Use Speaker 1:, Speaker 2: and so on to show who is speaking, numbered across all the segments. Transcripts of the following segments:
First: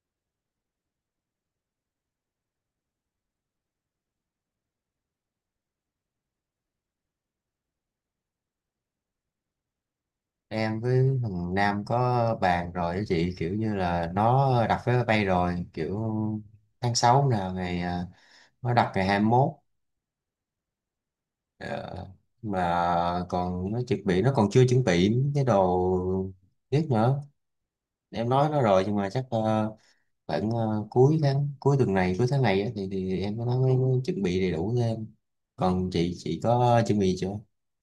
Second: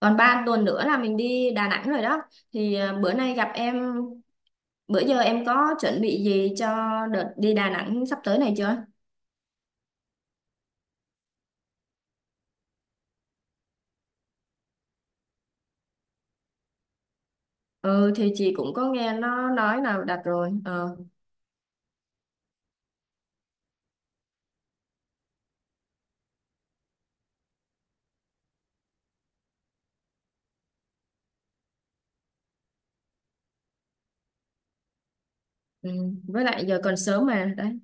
Speaker 1: Còn 3 tuần nữa là mình đi Đà Nẵng rồi đó. Thì bữa nay gặp em, bữa giờ em có chuẩn bị gì cho đợt đi Đà Nẵng sắp tới này chưa?
Speaker 2: Em với thằng Nam có bàn rồi đó chị, kiểu như là nó đặt vé máy bay rồi, kiểu tháng 6 là ngày
Speaker 1: Ừ thì chị cũng
Speaker 2: nó
Speaker 1: có
Speaker 2: đặt ngày
Speaker 1: nghe
Speaker 2: 21.
Speaker 1: nó nói là đặt rồi. Ờ,
Speaker 2: Ờ, mà còn nó chuẩn bị, nó còn chưa chuẩn bị những cái đồ tiếp nữa. Em nói nó rồi nhưng mà chắc khoảng cuối tháng, cuối tuần này, cuối tháng này á, thì em nó mới mới chuẩn bị đầy đủ thêm.
Speaker 1: ừ.
Speaker 2: Còn chị
Speaker 1: Với lại giờ
Speaker 2: có
Speaker 1: còn
Speaker 2: chuẩn bị
Speaker 1: sớm
Speaker 2: chưa?
Speaker 1: mà đấy.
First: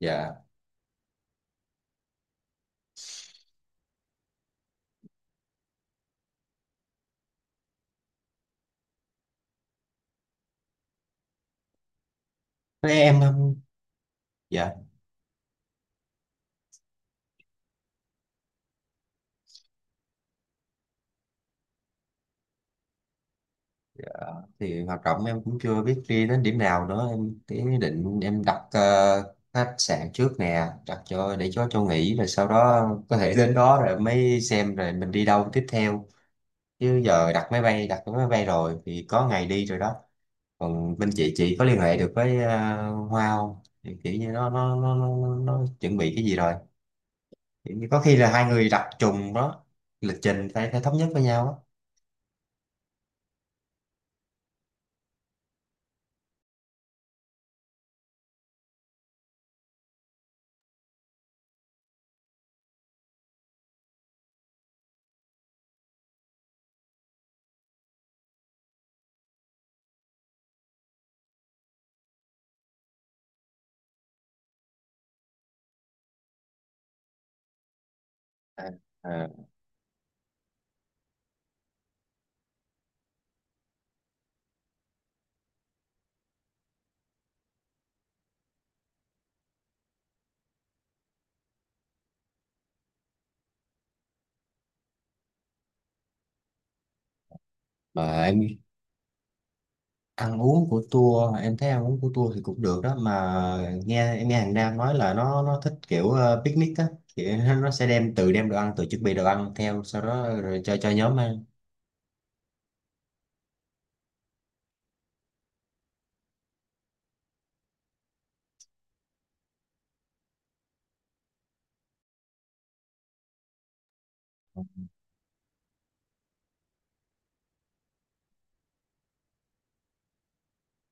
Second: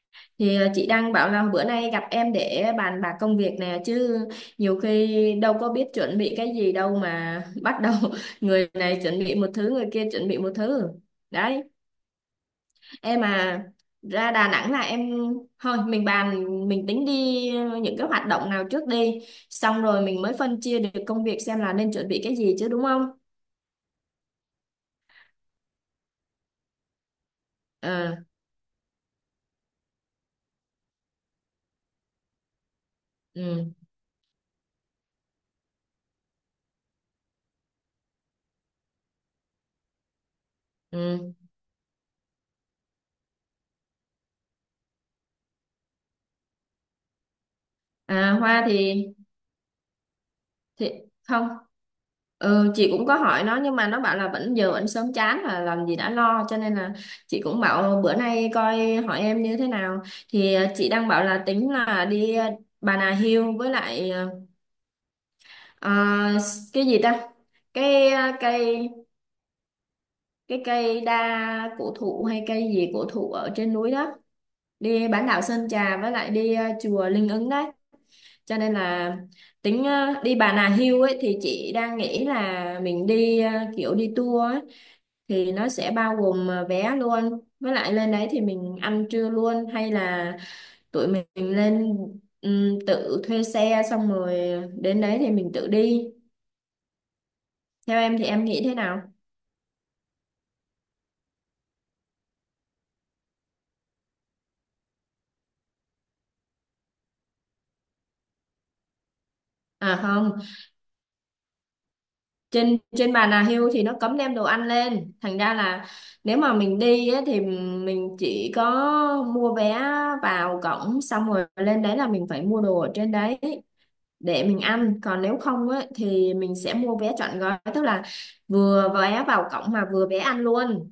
Speaker 2: Dạ.
Speaker 1: Thì chị đang bảo là bữa nay gặp em để bàn bạc công việc nè chứ, nhiều khi đâu có biết chuẩn bị cái gì đâu mà bắt đầu người này chuẩn bị một thứ, người kia chuẩn bị một thứ đấy.
Speaker 2: Thế em
Speaker 1: Em
Speaker 2: không.
Speaker 1: mà ra Đà
Speaker 2: Dạ,
Speaker 1: Nẵng là em, thôi mình bàn, mình tính đi những cái hoạt động nào trước đi, xong rồi mình mới phân chia được công việc xem là nên chuẩn bị cái gì chứ, đúng không?
Speaker 2: thì hoạt động em cũng chưa biết đi đến điểm nào nữa em. Cái ý
Speaker 1: Ờ.
Speaker 2: định em đặt khách sạn trước nè, đặt cho để cho nghỉ rồi sau đó có thể đến
Speaker 1: Ừ,
Speaker 2: đó rồi mới xem rồi mình đi đâu tiếp theo. Chứ giờ đặt máy bay, đặt cái máy bay rồi thì có ngày đi rồi đó. Còn bên chị
Speaker 1: ừ.
Speaker 2: chị có liên hệ được với Hoa không? Thì kiểu như nó chuẩn bị cái gì rồi, kiểu như có khi là hai
Speaker 1: Hoa
Speaker 2: người đặt trùng đó. Lịch trình phải phải
Speaker 1: thì
Speaker 2: thống nhất với nhau
Speaker 1: không.
Speaker 2: á.
Speaker 1: Ừ, chị cũng có hỏi nó nhưng mà nó bảo là vẫn giờ vẫn sớm chán, là làm gì đã lo, cho nên là chị cũng bảo bữa nay coi hỏi em như thế nào. Thì chị đang bảo là tính là đi Bà Nà Hills với lại À, cái gì ta, cái cây, cái cây đa cổ thụ hay cây gì cổ thụ ở trên núi đó. Đi bán đảo Sơn Trà với lại đi chùa Linh Ứng đấy, cho
Speaker 2: À,
Speaker 1: nên là
Speaker 2: à.
Speaker 1: tính đi Bà Nà Hills ấy thì chị đang nghĩ là mình đi kiểu đi tour ấy, thì nó sẽ bao gồm vé luôn, với lại lên đấy thì mình ăn trưa luôn hay là tụi mình lên tự thuê xe xong rồi đến đấy thì mình tự đi. Theo em
Speaker 2: Mà
Speaker 1: thì
Speaker 2: em
Speaker 1: em nghĩ thế nào?
Speaker 2: ăn uống của tour, em thấy ăn uống của tour thì cũng được đó, mà nghe em nghe hàng Nam nói là nó thích kiểu picnic á, kiểu nó sẽ đem, tự đem đồ ăn, tự chuẩn bị đồ ăn theo,
Speaker 1: À
Speaker 2: sau đó
Speaker 1: không,
Speaker 2: rồi cho nhóm ăn.
Speaker 1: trên trên bàn Nà hưu thì nó cấm đem đồ ăn lên. Thành ra là nếu mà mình đi á, thì mình chỉ có mua vé vào cổng, xong rồi lên đấy là mình phải mua đồ ở trên đấy để mình ăn. Còn nếu không á, thì mình sẽ mua vé trọn gói, tức là vừa vé vào cổng mà vừa vé ăn luôn.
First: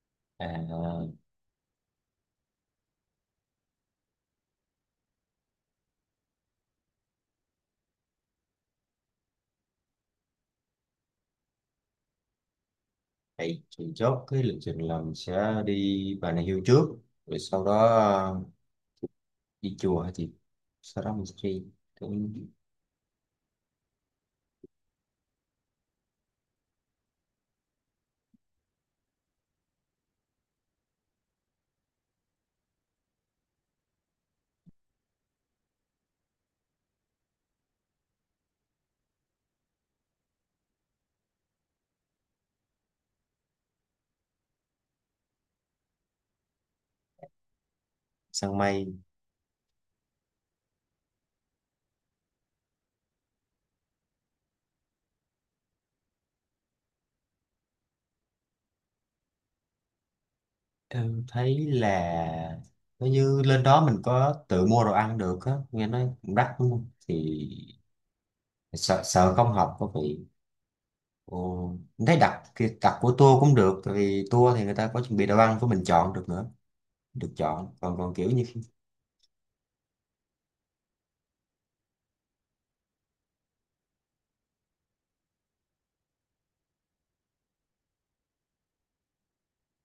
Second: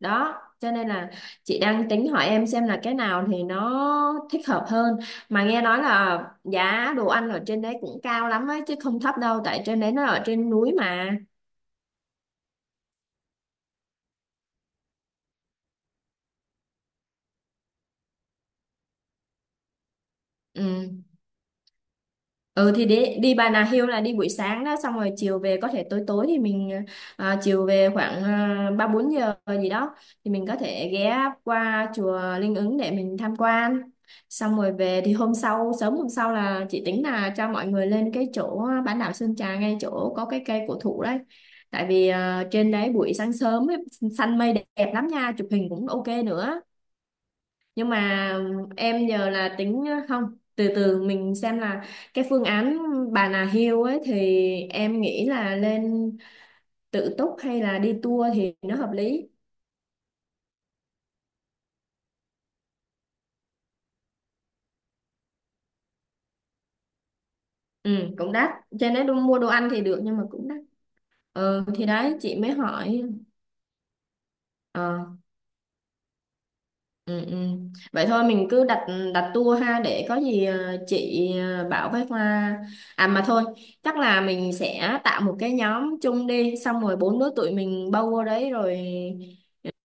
Speaker 1: Đó cho nên là
Speaker 2: À,
Speaker 1: chị đang tính hỏi em xem là cái nào thì nó thích hợp hơn, mà nghe nói là giá đồ ăn ở trên đấy cũng cao lắm ấy chứ không thấp đâu, tại trên đấy nó ở trên núi mà.
Speaker 2: vậy thì chốt cái lịch trình là mình sẽ đi Bà Nà Hills trước, rồi sau đó đi chùa hả chị? Sau
Speaker 1: Ừ.
Speaker 2: đó mình sẽ đi cũng
Speaker 1: Ừ thì đi đi Bà Nà Hills là đi buổi sáng đó, xong rồi chiều về có thể tối tối thì mình chiều về khoảng ba bốn giờ gì đó, thì mình có thể ghé qua chùa Linh Ứng để mình tham quan, xong rồi về. Thì hôm sau, sớm hôm sau là chị tính là cho mọi người lên cái chỗ bán đảo Sơn Trà, ngay chỗ có cái cây cổ thụ đấy, tại vì trên đấy buổi sáng sớm ấy, xanh mây đẹp lắm nha, chụp hình cũng ok nữa, nhưng mà
Speaker 2: săn mây.
Speaker 1: em nhờ là tính không, từ từ mình xem là cái phương án Bà Nà Hill ấy thì em nghĩ là lên tự túc hay là đi tour thì nó hợp lý?
Speaker 2: Em thấy là nếu như lên đó mình có tự mua đồ ăn được á, nghe nói cũng đắt đúng không? Thì
Speaker 1: Ừ, cũng đắt. Trên
Speaker 2: sợ
Speaker 1: đấy
Speaker 2: sợ
Speaker 1: mua đồ
Speaker 2: không
Speaker 1: ăn
Speaker 2: học
Speaker 1: thì
Speaker 2: có
Speaker 1: được nhưng mà
Speaker 2: vị.
Speaker 1: cũng đắt. Ờ
Speaker 2: Ồ,
Speaker 1: thì
Speaker 2: mình
Speaker 1: đấy
Speaker 2: thấy
Speaker 1: chị
Speaker 2: đặt
Speaker 1: mới
Speaker 2: cái đặt
Speaker 1: hỏi.
Speaker 2: của tour cũng được, tại vì tour thì người ta có
Speaker 1: Ờ.
Speaker 2: chuẩn bị đồ ăn của mình, chọn được nữa,
Speaker 1: Ừ,
Speaker 2: được
Speaker 1: ừ.
Speaker 2: chọn. Còn
Speaker 1: Vậy
Speaker 2: còn
Speaker 1: thôi
Speaker 2: kiểu như
Speaker 1: mình
Speaker 2: khi-
Speaker 1: cứ đặt đặt tour ha, để có gì chị bảo với Hoa. À mà thôi, chắc là mình sẽ tạo một cái nhóm chung, đi xong rồi bốn đứa tụi mình bao vô đấy rồi.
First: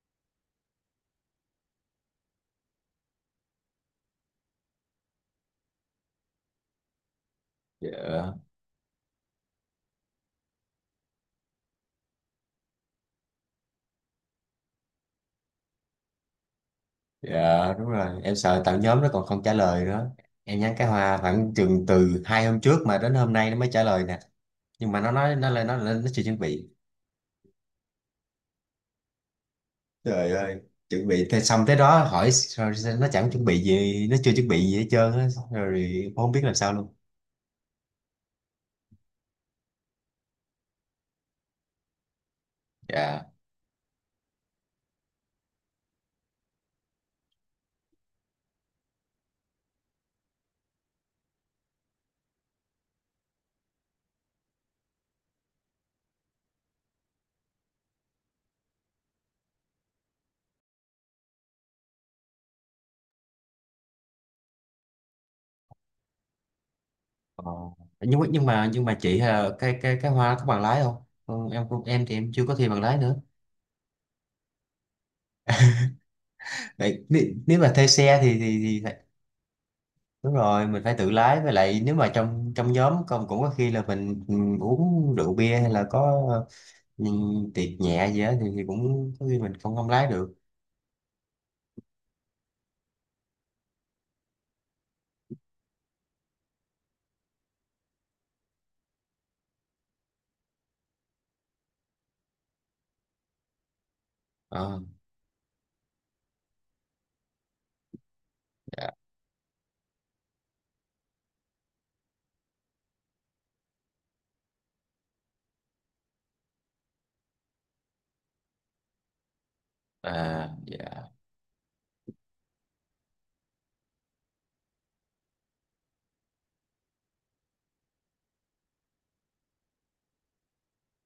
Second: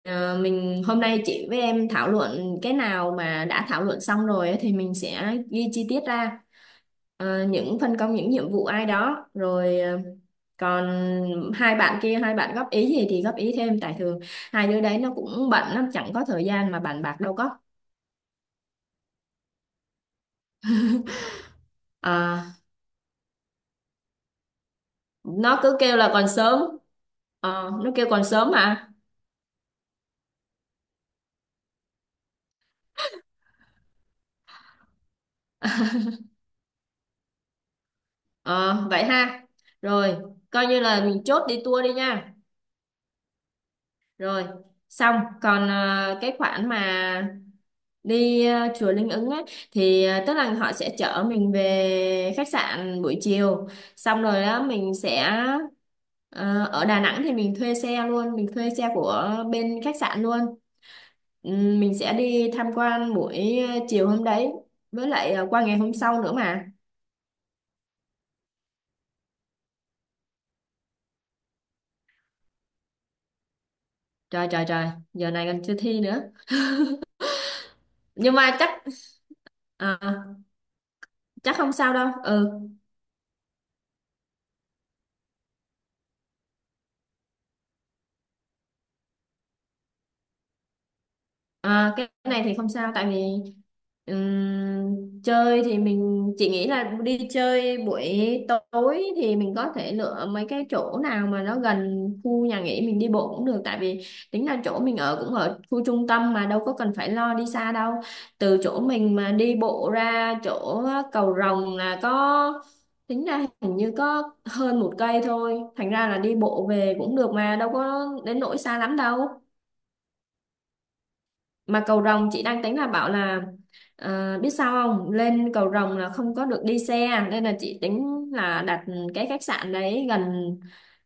Speaker 1: Ờ, mình hôm nay chị với em thảo luận cái nào mà đã thảo luận xong rồi ấy, thì mình sẽ ghi chi tiết ra. Ờ, những phân công những
Speaker 2: Dạ.
Speaker 1: nhiệm vụ ai đó rồi còn hai bạn kia hai bạn góp ý gì thì góp ý thêm, tại thường hai đứa đấy nó cũng bận lắm chẳng có thời gian mà bàn bạc đâu có.
Speaker 2: Dạ đúng rồi, em sợ tạo nhóm nó còn không trả lời nữa. Em nhắn cái hoa khoảng chừng từ
Speaker 1: Ờ,
Speaker 2: hai hôm trước mà đến hôm nay nó mới trả lời nè. Nhưng mà nó nói nó
Speaker 1: nó
Speaker 2: là nó
Speaker 1: cứ
Speaker 2: là
Speaker 1: kêu
Speaker 2: nó
Speaker 1: là
Speaker 2: chưa
Speaker 1: còn
Speaker 2: chuẩn
Speaker 1: sớm.
Speaker 2: bị.
Speaker 1: Ờ, nó kêu còn sớm mà.
Speaker 2: Trời ơi, chuẩn bị thế xong tới đó hỏi sao- sao nó chẳng chuẩn bị gì, nó chưa chuẩn bị gì hết trơn á, rồi không biết làm sao luôn.
Speaker 1: Ờ, vậy ha. Rồi, coi như là mình chốt đi tour đi nha.
Speaker 2: Dạ.
Speaker 1: Rồi xong. Còn cái khoản mà đi chùa Linh Ứng ấy thì tức là họ sẽ chở mình về khách sạn buổi chiều, xong rồi đó mình sẽ ở Đà Nẵng thì mình thuê xe luôn, mình thuê xe của bên khách sạn luôn. Mình sẽ đi tham quan buổi chiều hôm đấy, với lại qua ngày hôm sau nữa mà.
Speaker 2: Ờ, nhưng mà chị cái cái hoa có bằng lái không? Ừ, em cũng em, thì em chưa có thi bằng lái nữa.
Speaker 1: Trời, trời, trời! Giờ này còn chưa thi nữa.
Speaker 2: Đấy, nếu, nếu mà thuê xe
Speaker 1: Nhưng mà
Speaker 2: thì phải- đúng
Speaker 1: ờ,
Speaker 2: rồi mình phải tự lái. Với
Speaker 1: chắc không
Speaker 2: lại
Speaker 1: sao
Speaker 2: nếu
Speaker 1: đâu.
Speaker 2: mà trong
Speaker 1: Ừ.
Speaker 2: trong nhóm công cũng có khi là mình ừ, uống rượu bia hay là có ừ, tiệc nhẹ gì đó thì cũng có khi mình không, không lái được.
Speaker 1: À, cái này thì không sao, tại vì chơi thì mình chỉ nghĩ là đi chơi buổi tối thì mình có thể lựa mấy cái chỗ nào mà nó gần khu nhà nghỉ, mình đi bộ cũng được, tại vì tính là chỗ
Speaker 2: Ờ,
Speaker 1: mình ở cũng ở khu trung tâm mà, đâu có cần phải lo đi xa đâu. Từ chỗ
Speaker 2: dạ.
Speaker 1: mình mà đi bộ ra chỗ cầu Rồng là có, tính ra hình như có hơn 1 cây thôi, thành ra là đi bộ về cũng được mà, đâu có đến nỗi xa lắm đâu.
Speaker 2: À, dạ.
Speaker 1: Mà cầu rồng chị đang tính là bảo là biết sao không, lên cầu rồng là không có được đi xe, nên là chị tính là đặt cái khách sạn đấy gần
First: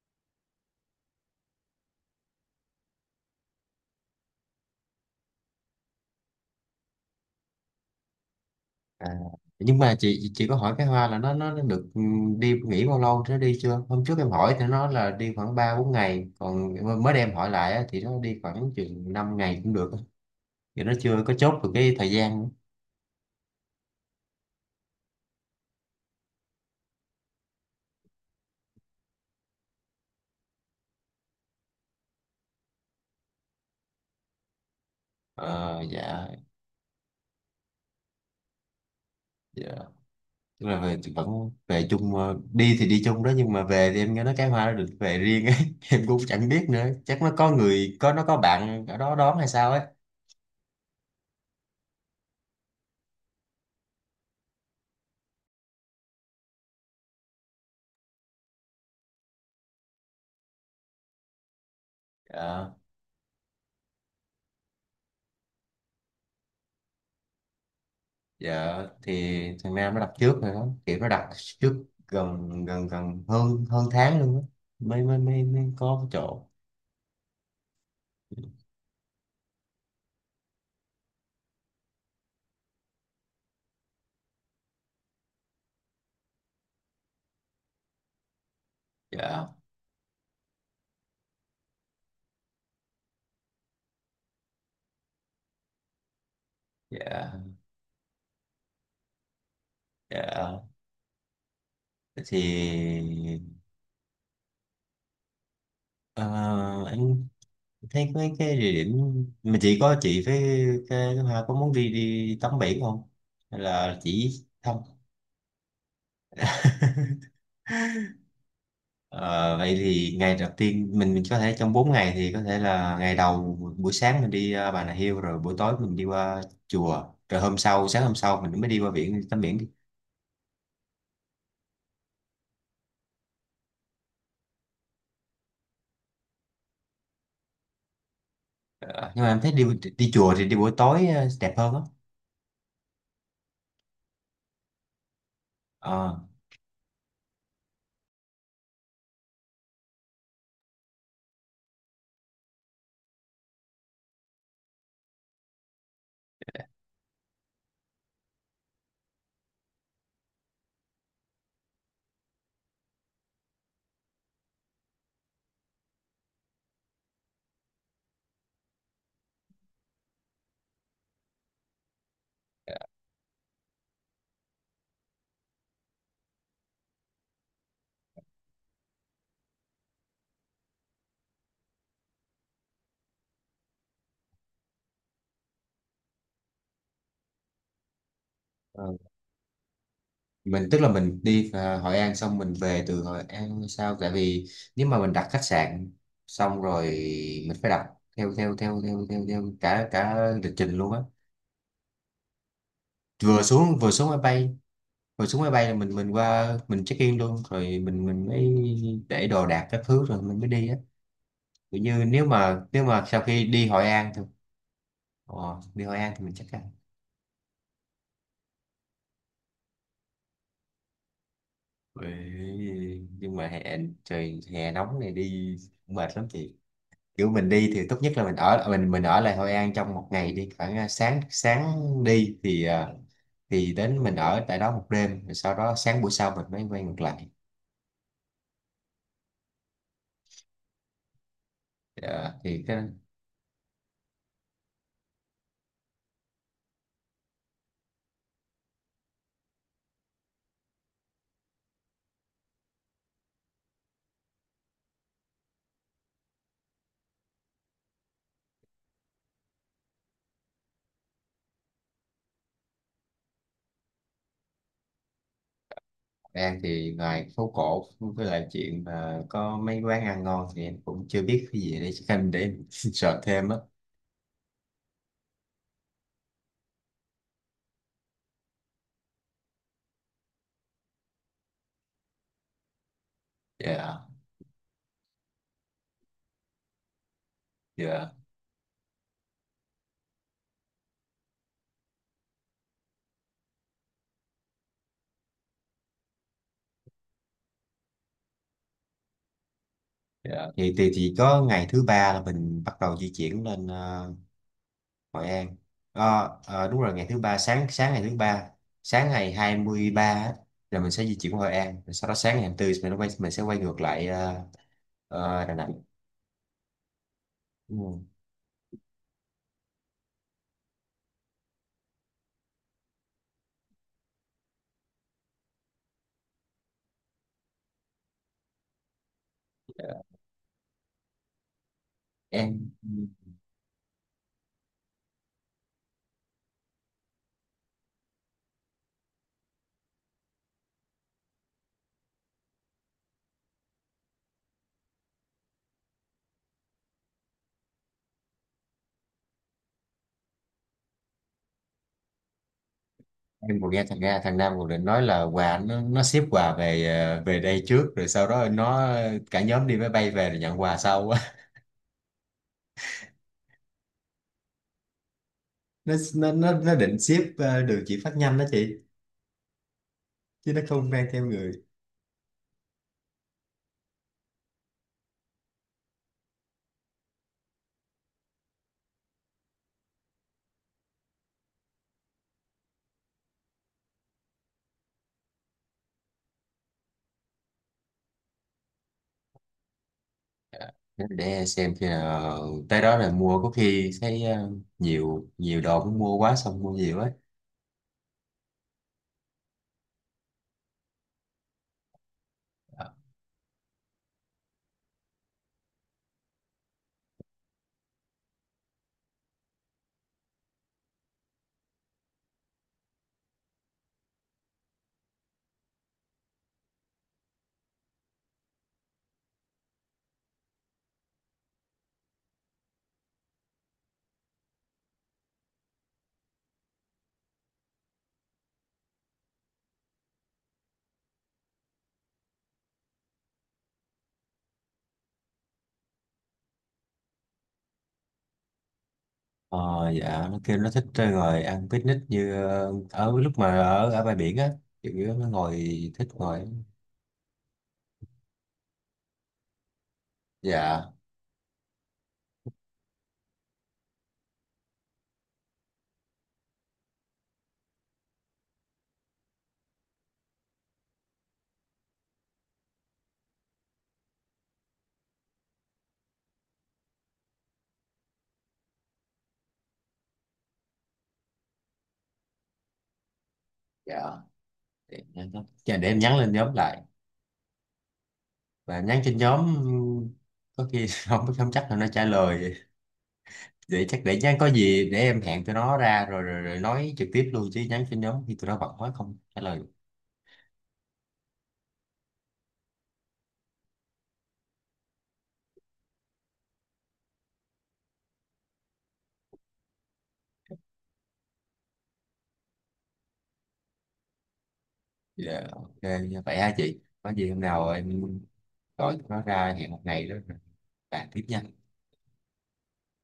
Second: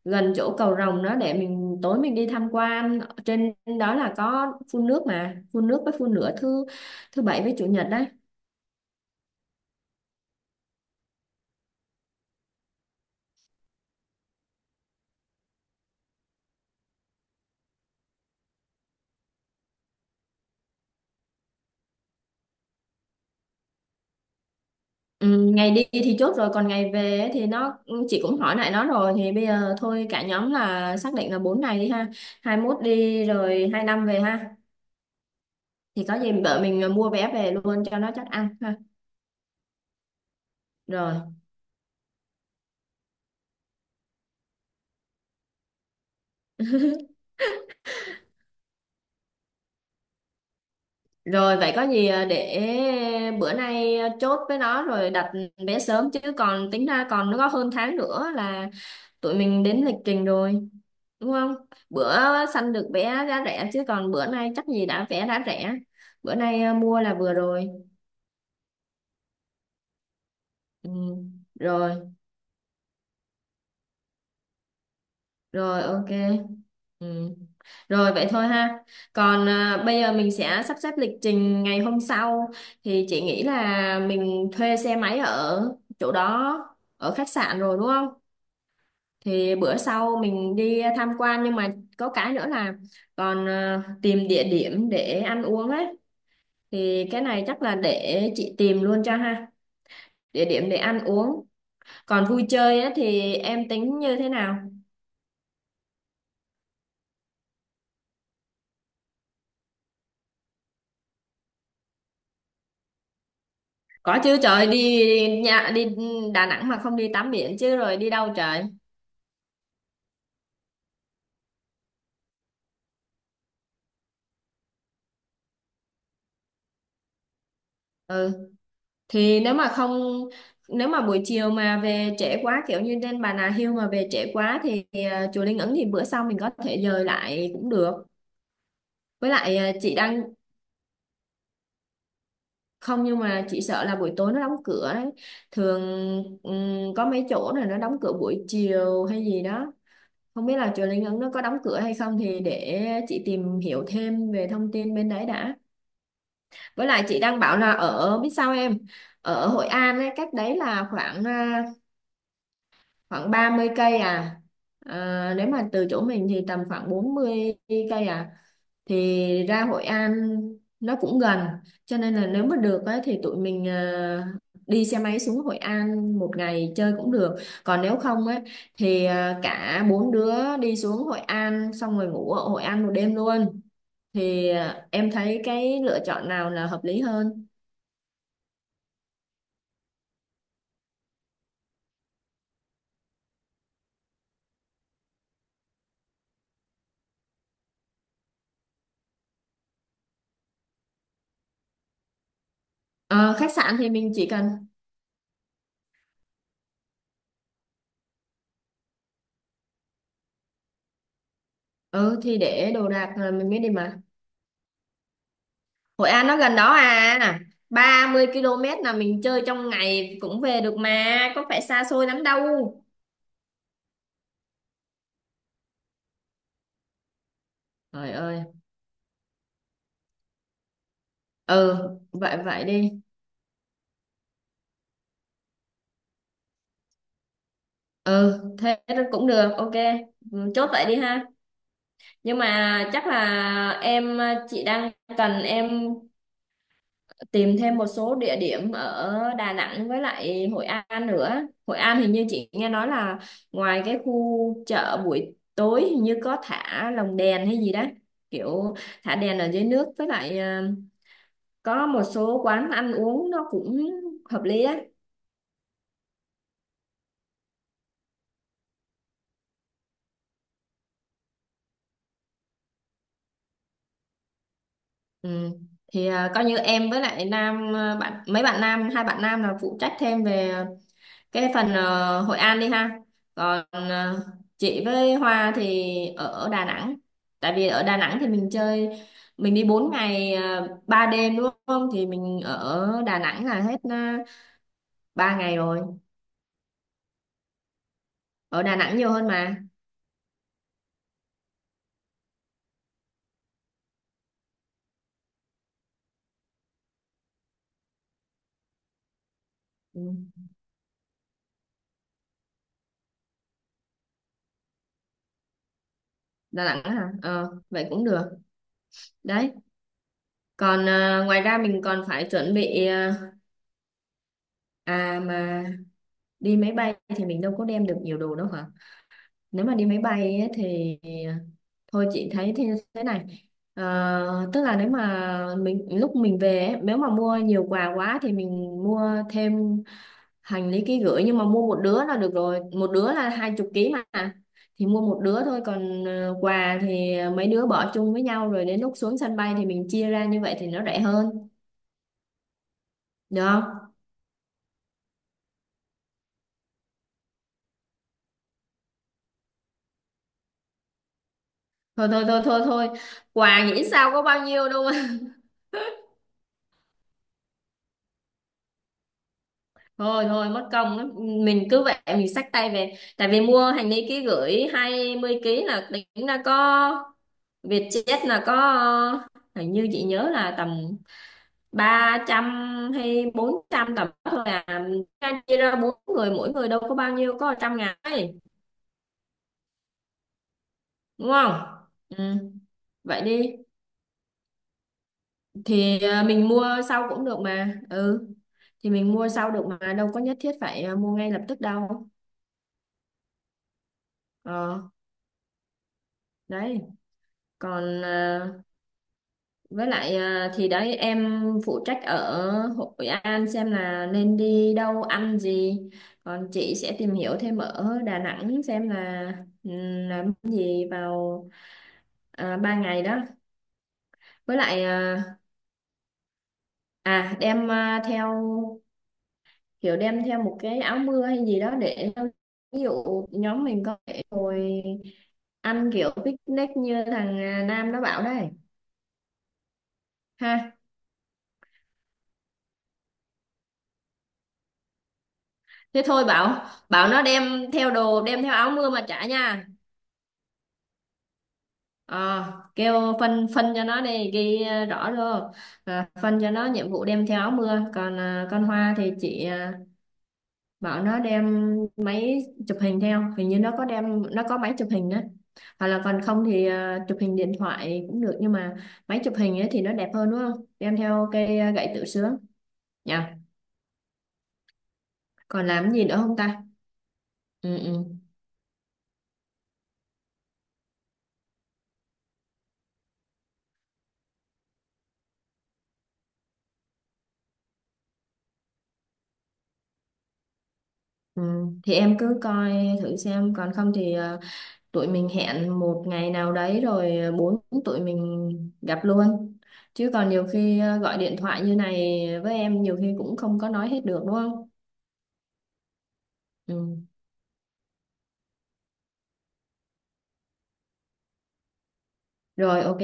Speaker 1: gần chỗ cầu rồng đó để mình tối mình đi tham quan. Trên đó là có phun nước mà, phun nước với phun lửa thứ thứ bảy với chủ nhật đấy.
Speaker 2: À, nhưng mà chị có hỏi cái Hoa là nó được ừ, đi nghỉ bao lâu thì nó đi chưa? Hôm trước em hỏi thì nó nói là đi khoảng 3 4 ngày, còn mới đem hỏi lại á, thì nó đi khoảng chừng 5 ngày cũng được á. Thì nó chưa có chốt được cái thời gian nữa.
Speaker 1: Ừ, ngày đi thì chốt rồi còn ngày về ấy thì nó, chị cũng hỏi lại nó rồi thì bây giờ thôi cả nhóm là xác định là 4 ngày đi ha, 21 đi rồi 25 về ha.
Speaker 2: Ờ
Speaker 1: Thì có
Speaker 2: dạ.
Speaker 1: gì vợ mình mua vé về luôn cho nó chắc ăn ha.
Speaker 2: Dạ. Tức là về thì
Speaker 1: rồi
Speaker 2: vẫn về chung, đi thì đi chung đó, nhưng mà về thì em nghe nói cái Hoa nó được về riêng ấy. Em cũng chẳng biết nữa, chắc nó có người, có nó có bạn ở đó đón hay sao
Speaker 1: rồi vậy có gì để bữa nay chốt với nó rồi đặt vé sớm, chứ còn tính ra còn nó có hơn tháng nữa là tụi mình đến lịch trình rồi, đúng không? Bữa
Speaker 2: ấy.
Speaker 1: săn được vé giá rẻ chứ còn bữa nay chắc gì đã vé đã rẻ, bữa nay mua là vừa rồi.
Speaker 2: Dạ, thì thằng Nam nó đặt trước rồi đó,
Speaker 1: Ừ.
Speaker 2: kiểu nó đặt trước
Speaker 1: Rồi.
Speaker 2: gần gần gần hơn hơn tháng luôn á, mới mới mới mới
Speaker 1: Rồi
Speaker 2: có
Speaker 1: ok.
Speaker 2: cái chỗ.
Speaker 1: Ừ. Rồi vậy thôi ha. Còn bây giờ mình sẽ sắp xếp lịch trình ngày hôm sau thì chị nghĩ là mình thuê xe máy ở chỗ đó, ở khách sạn rồi, đúng không?
Speaker 2: Dạ.
Speaker 1: Thì bữa sau mình đi tham quan, nhưng mà có cái nữa là còn tìm địa điểm để ăn uống ấy, thì cái
Speaker 2: Dạ.
Speaker 1: này chắc là để chị tìm luôn cho ha. Địa điểm
Speaker 2: Dạ
Speaker 1: để ăn uống. Còn vui chơi á thì
Speaker 2: thì
Speaker 1: em tính như thế nào?
Speaker 2: ờ, anh thấy mấy cái địa điểm mà chị có, chị với cái thứ hai có muốn đi đi tắm biển không hay là
Speaker 1: Có
Speaker 2: chỉ
Speaker 1: chứ trời,
Speaker 2: thăm?
Speaker 1: đi nhà, đi Đà Nẵng mà không đi tắm biển chứ rồi đi đâu trời.
Speaker 2: Ờ, vậy thì ngày đầu tiên mình có thể trong 4 ngày thì có thể là ngày đầu buổi sáng mình đi Bà Nà Hills, rồi buổi tối mình đi qua chùa, rồi hôm sau, sáng hôm sau
Speaker 1: Ừ
Speaker 2: mình mới đi qua biển đi tắm
Speaker 1: thì nếu
Speaker 2: biển đi.
Speaker 1: mà không nếu mà buổi chiều mà về trễ quá, kiểu như lên Bà Nà Hills mà về trễ quá, thì chùa Linh Ứng thì bữa sau mình có thể dời lại cũng được.
Speaker 2: Ờ, nhưng mà
Speaker 1: Với
Speaker 2: em thấy
Speaker 1: lại
Speaker 2: đi,
Speaker 1: chị
Speaker 2: đi
Speaker 1: đang,
Speaker 2: chùa thì đi buổi tối đẹp hơn á.
Speaker 1: không nhưng mà chị sợ là buổi tối nó đóng cửa đấy. Thường
Speaker 2: Ờ,
Speaker 1: có mấy chỗ này nó đóng cửa buổi chiều hay gì đó. Không biết là chùa Linh Ứng nó có đóng cửa hay không thì để chị tìm hiểu thêm về thông tin bên đấy đã. Với lại chị đang bảo là ở biết sao em, ở Hội An ấy, cách đấy là khoảng khoảng 30 cây à. À, nếu mà từ chỗ mình thì tầm khoảng 40 cây à, thì ra Hội An nó cũng gần, cho nên là nếu mà được ấy, thì tụi mình đi xe máy xuống Hội An một ngày chơi cũng được. Còn nếu không ấy thì cả bốn đứa đi xuống Hội An xong rồi ngủ ở Hội An một đêm luôn. Thì em thấy cái lựa chọn nào là hợp lý hơn?
Speaker 2: ờ, mình tức là mình đi Hội An xong mình về từ Hội An sao, tại vì nếu mà mình đặt khách sạn xong rồi mình phải đặt theo theo theo theo theo, theo cả cả lịch trình luôn á.
Speaker 1: Ờ, khách sạn thì
Speaker 2: Vừa xuống
Speaker 1: mình
Speaker 2: máy
Speaker 1: chỉ
Speaker 2: bay
Speaker 1: cần,
Speaker 2: rồi, xuống máy bay là mình qua mình check in luôn, rồi mình mới để đồ đạc các thứ rồi mình mới đi á. Kiểu như
Speaker 1: ừ thì để
Speaker 2: nếu
Speaker 1: đồ
Speaker 2: mà
Speaker 1: đạc
Speaker 2: sau
Speaker 1: là
Speaker 2: khi
Speaker 1: mình mới
Speaker 2: đi
Speaker 1: đi
Speaker 2: Hội
Speaker 1: mà.
Speaker 2: An thôi. Ồ, đi Hội
Speaker 1: Hội
Speaker 2: An thì
Speaker 1: An
Speaker 2: mình
Speaker 1: nó
Speaker 2: chắc
Speaker 1: gần
Speaker 2: ăn.
Speaker 1: đó à, 30 km là mình chơi trong ngày cũng về được mà, có phải xa
Speaker 2: Ừ,
Speaker 1: xôi lắm đâu.
Speaker 2: nhưng mà hè, trời hè nóng này đi cũng mệt lắm chị, kiểu mình đi thì tốt nhất
Speaker 1: Trời
Speaker 2: là mình
Speaker 1: ơi.
Speaker 2: ở, mình ở lại Hội An trong một ngày, đi khoảng à, sáng sáng
Speaker 1: Ừ,
Speaker 2: đi
Speaker 1: vậy
Speaker 2: thì
Speaker 1: vậy
Speaker 2: à,
Speaker 1: đi.
Speaker 2: thì đến mình ở tại đó một đêm rồi sau đó sáng buổi sau mình mới quay ngược lại.
Speaker 1: Ừ thế cũng được, ok. Ừ, chốt vậy đi ha. Nhưng
Speaker 2: Ờ, thì cái
Speaker 1: mà chắc là em, chị đang cần em tìm thêm một số địa điểm ở Đà Nẵng với lại Hội An nữa. Hội An hình như chị nghe nói là ngoài cái khu chợ buổi tối hình như có thả lồng đèn hay gì đó, kiểu thả đèn ở dưới nước, với lại có một số quán ăn uống nó cũng hợp lý á.
Speaker 2: An thì ngoài phố cổ với lại chuyện mà có mấy quán ăn ngon thì em cũng chưa biết cái gì để xem để em sợ thêm á.
Speaker 1: Ừ. Thì coi như em với lại Nam, bạn mấy bạn nam hai bạn nam là phụ trách thêm về cái phần Hội An đi ha. Còn
Speaker 2: Dạ,
Speaker 1: chị với Hoa thì ở Đà Nẵng, tại vì ở Đà
Speaker 2: dạ,
Speaker 1: Nẵng thì mình chơi, mình đi 4 ngày 3 đêm đúng không, thì mình ở Đà Nẵng là hết uh, 3 ngày rồi, ở Đà Nẵng nhiều hơn mà.
Speaker 2: dạ. Thì chỉ có ngày thứ ba là mình bắt đầu di chuyển lên Hội An. Ờ, ờ, đúng rồi, ngày thứ ba, sáng sáng ngày thứ ba, sáng ngày 23 á,
Speaker 1: Ừ,
Speaker 2: là mình sẽ di chuyển qua Hội An. Rồi sau đó sáng ngày hai mươi tư mình quay, mình sẽ quay ngược lại Đà Nẵng.
Speaker 1: Đà Nẵng hả. Ờ
Speaker 2: Đúng
Speaker 1: vậy
Speaker 2: rồi.
Speaker 1: cũng được đấy. Còn ngoài ra mình còn phải chuẩn bị à mà đi máy bay thì mình đâu có đem được nhiều đồ đâu hả? Nếu mà đi máy
Speaker 2: Dạ.
Speaker 1: bay ấy, thì thôi chị thấy thế
Speaker 2: Em
Speaker 1: thế này. Ờ, tức là nếu mà mình lúc mình về ấy, nếu mà mua nhiều quà quá thì mình mua thêm hành lý ký gửi, nhưng mà mua một đứa là được rồi, một đứa là 20 ký mà. Thì mua một đứa thôi, còn quà thì mấy đứa bỏ chung với nhau rồi đến lúc xuống sân bay thì mình chia ra, như vậy thì nó rẻ hơn, được
Speaker 2: em vừa nghe
Speaker 1: không?
Speaker 2: thằng Nga, thằng Nam còn định nói là quà nó ship quà về về đây trước rồi sau đó nó cả nhóm đi máy bay về rồi nhận quà sau á.
Speaker 1: Thôi, thôi, thôi, thôi, thôi, quà nghĩ sao có bao nhiêu đâu.
Speaker 2: Nó định ship đường chỉ phát nhanh đó chị,
Speaker 1: Thôi, thôi,
Speaker 2: chứ nó
Speaker 1: mất
Speaker 2: không
Speaker 1: công
Speaker 2: mang
Speaker 1: lắm.
Speaker 2: theo người.
Speaker 1: Mình cứ vậy mình xách tay về, tại vì mua hành lý ký gửi 20 ký là tính ra có Vietjet là có hình như chị nhớ là tầm 300 hay 400 tầm đó thôi à. Ra chia ra bốn người mỗi người đâu có bao nhiêu, có trăm ngàn ấy, đúng
Speaker 2: Để
Speaker 1: không.
Speaker 2: xem khi
Speaker 1: Ừ.
Speaker 2: nào tới đó là
Speaker 1: Vậy
Speaker 2: mua, có
Speaker 1: đi.
Speaker 2: khi thấy nhiều nhiều đồ cũng
Speaker 1: Thì
Speaker 2: mua quá,
Speaker 1: mình
Speaker 2: xong
Speaker 1: mua
Speaker 2: mua nhiều
Speaker 1: sau
Speaker 2: ấy.
Speaker 1: cũng được mà. Ừ thì mình mua sau được mà đâu có nhất thiết phải mua ngay lập tức đâu. Ờ đấy. Còn với lại thì đấy em phụ trách ở Hội An xem là nên đi đâu ăn gì. Còn chị sẽ tìm hiểu thêm ở Đà Nẵng xem là làm gì vào 3 ngày đó. Với lại đem theo kiểu đem theo một cái áo mưa hay gì đó để ví dụ nhóm mình có thể ngồi ăn kiểu picnic như thằng Nam nó bảo đây.
Speaker 2: Ờ dạ, nó kêu nó
Speaker 1: Ha.
Speaker 2: thích ngồi ăn picnic như ở lúc mà ở ở bãi biển á, kiểu như nó ngồi
Speaker 1: Thế
Speaker 2: thích
Speaker 1: thôi
Speaker 2: ngồi.
Speaker 1: bảo bảo nó đem theo đồ, đem theo áo mưa mà trả nha.
Speaker 2: Dạ.
Speaker 1: Ờ, kêu phân phân cho nó đi, ghi rõ vô, phân cho nó nhiệm vụ đem theo áo mưa. Còn con Hoa thì chị bảo nó đem máy chụp hình theo, hình như nó có đem, nó có máy chụp hình đó. Hoặc là còn không thì chụp hình điện thoại cũng được nhưng mà máy chụp hình ấy thì nó đẹp hơn, đúng không? Đem theo cây gậy tự sướng nha.
Speaker 2: Dạ để,
Speaker 1: Còn
Speaker 2: để
Speaker 1: làm cái
Speaker 2: em
Speaker 1: gì
Speaker 2: nhắn
Speaker 1: nữa
Speaker 2: lên
Speaker 1: không
Speaker 2: nhóm
Speaker 1: ta.
Speaker 2: lại
Speaker 1: Ừ, ừ,
Speaker 2: và nhắn trên nhóm có khi không không chắc là nó trả lời vậy. Vậy chắc để nhắn, có gì để em hẹn tụi nó ra rồi rồi, rồi nói trực tiếp luôn, chứ nhắn trên nhóm thì tụi nó bận quá không trả lời.
Speaker 1: ừ. Thì em cứ coi thử xem còn không thì tụi mình hẹn một ngày nào đấy rồi bốn tụi mình gặp luôn, chứ còn nhiều khi gọi điện thoại như này với em nhiều khi cũng không có nói hết được, đúng không?
Speaker 2: Dạ, ok. Vậy ha chị,
Speaker 1: Ừ.
Speaker 2: có gì hôm nào em gọi tụi nó ra hẹn một ngày đó rồi bàn tiếp nha.
Speaker 1: Rồi ok.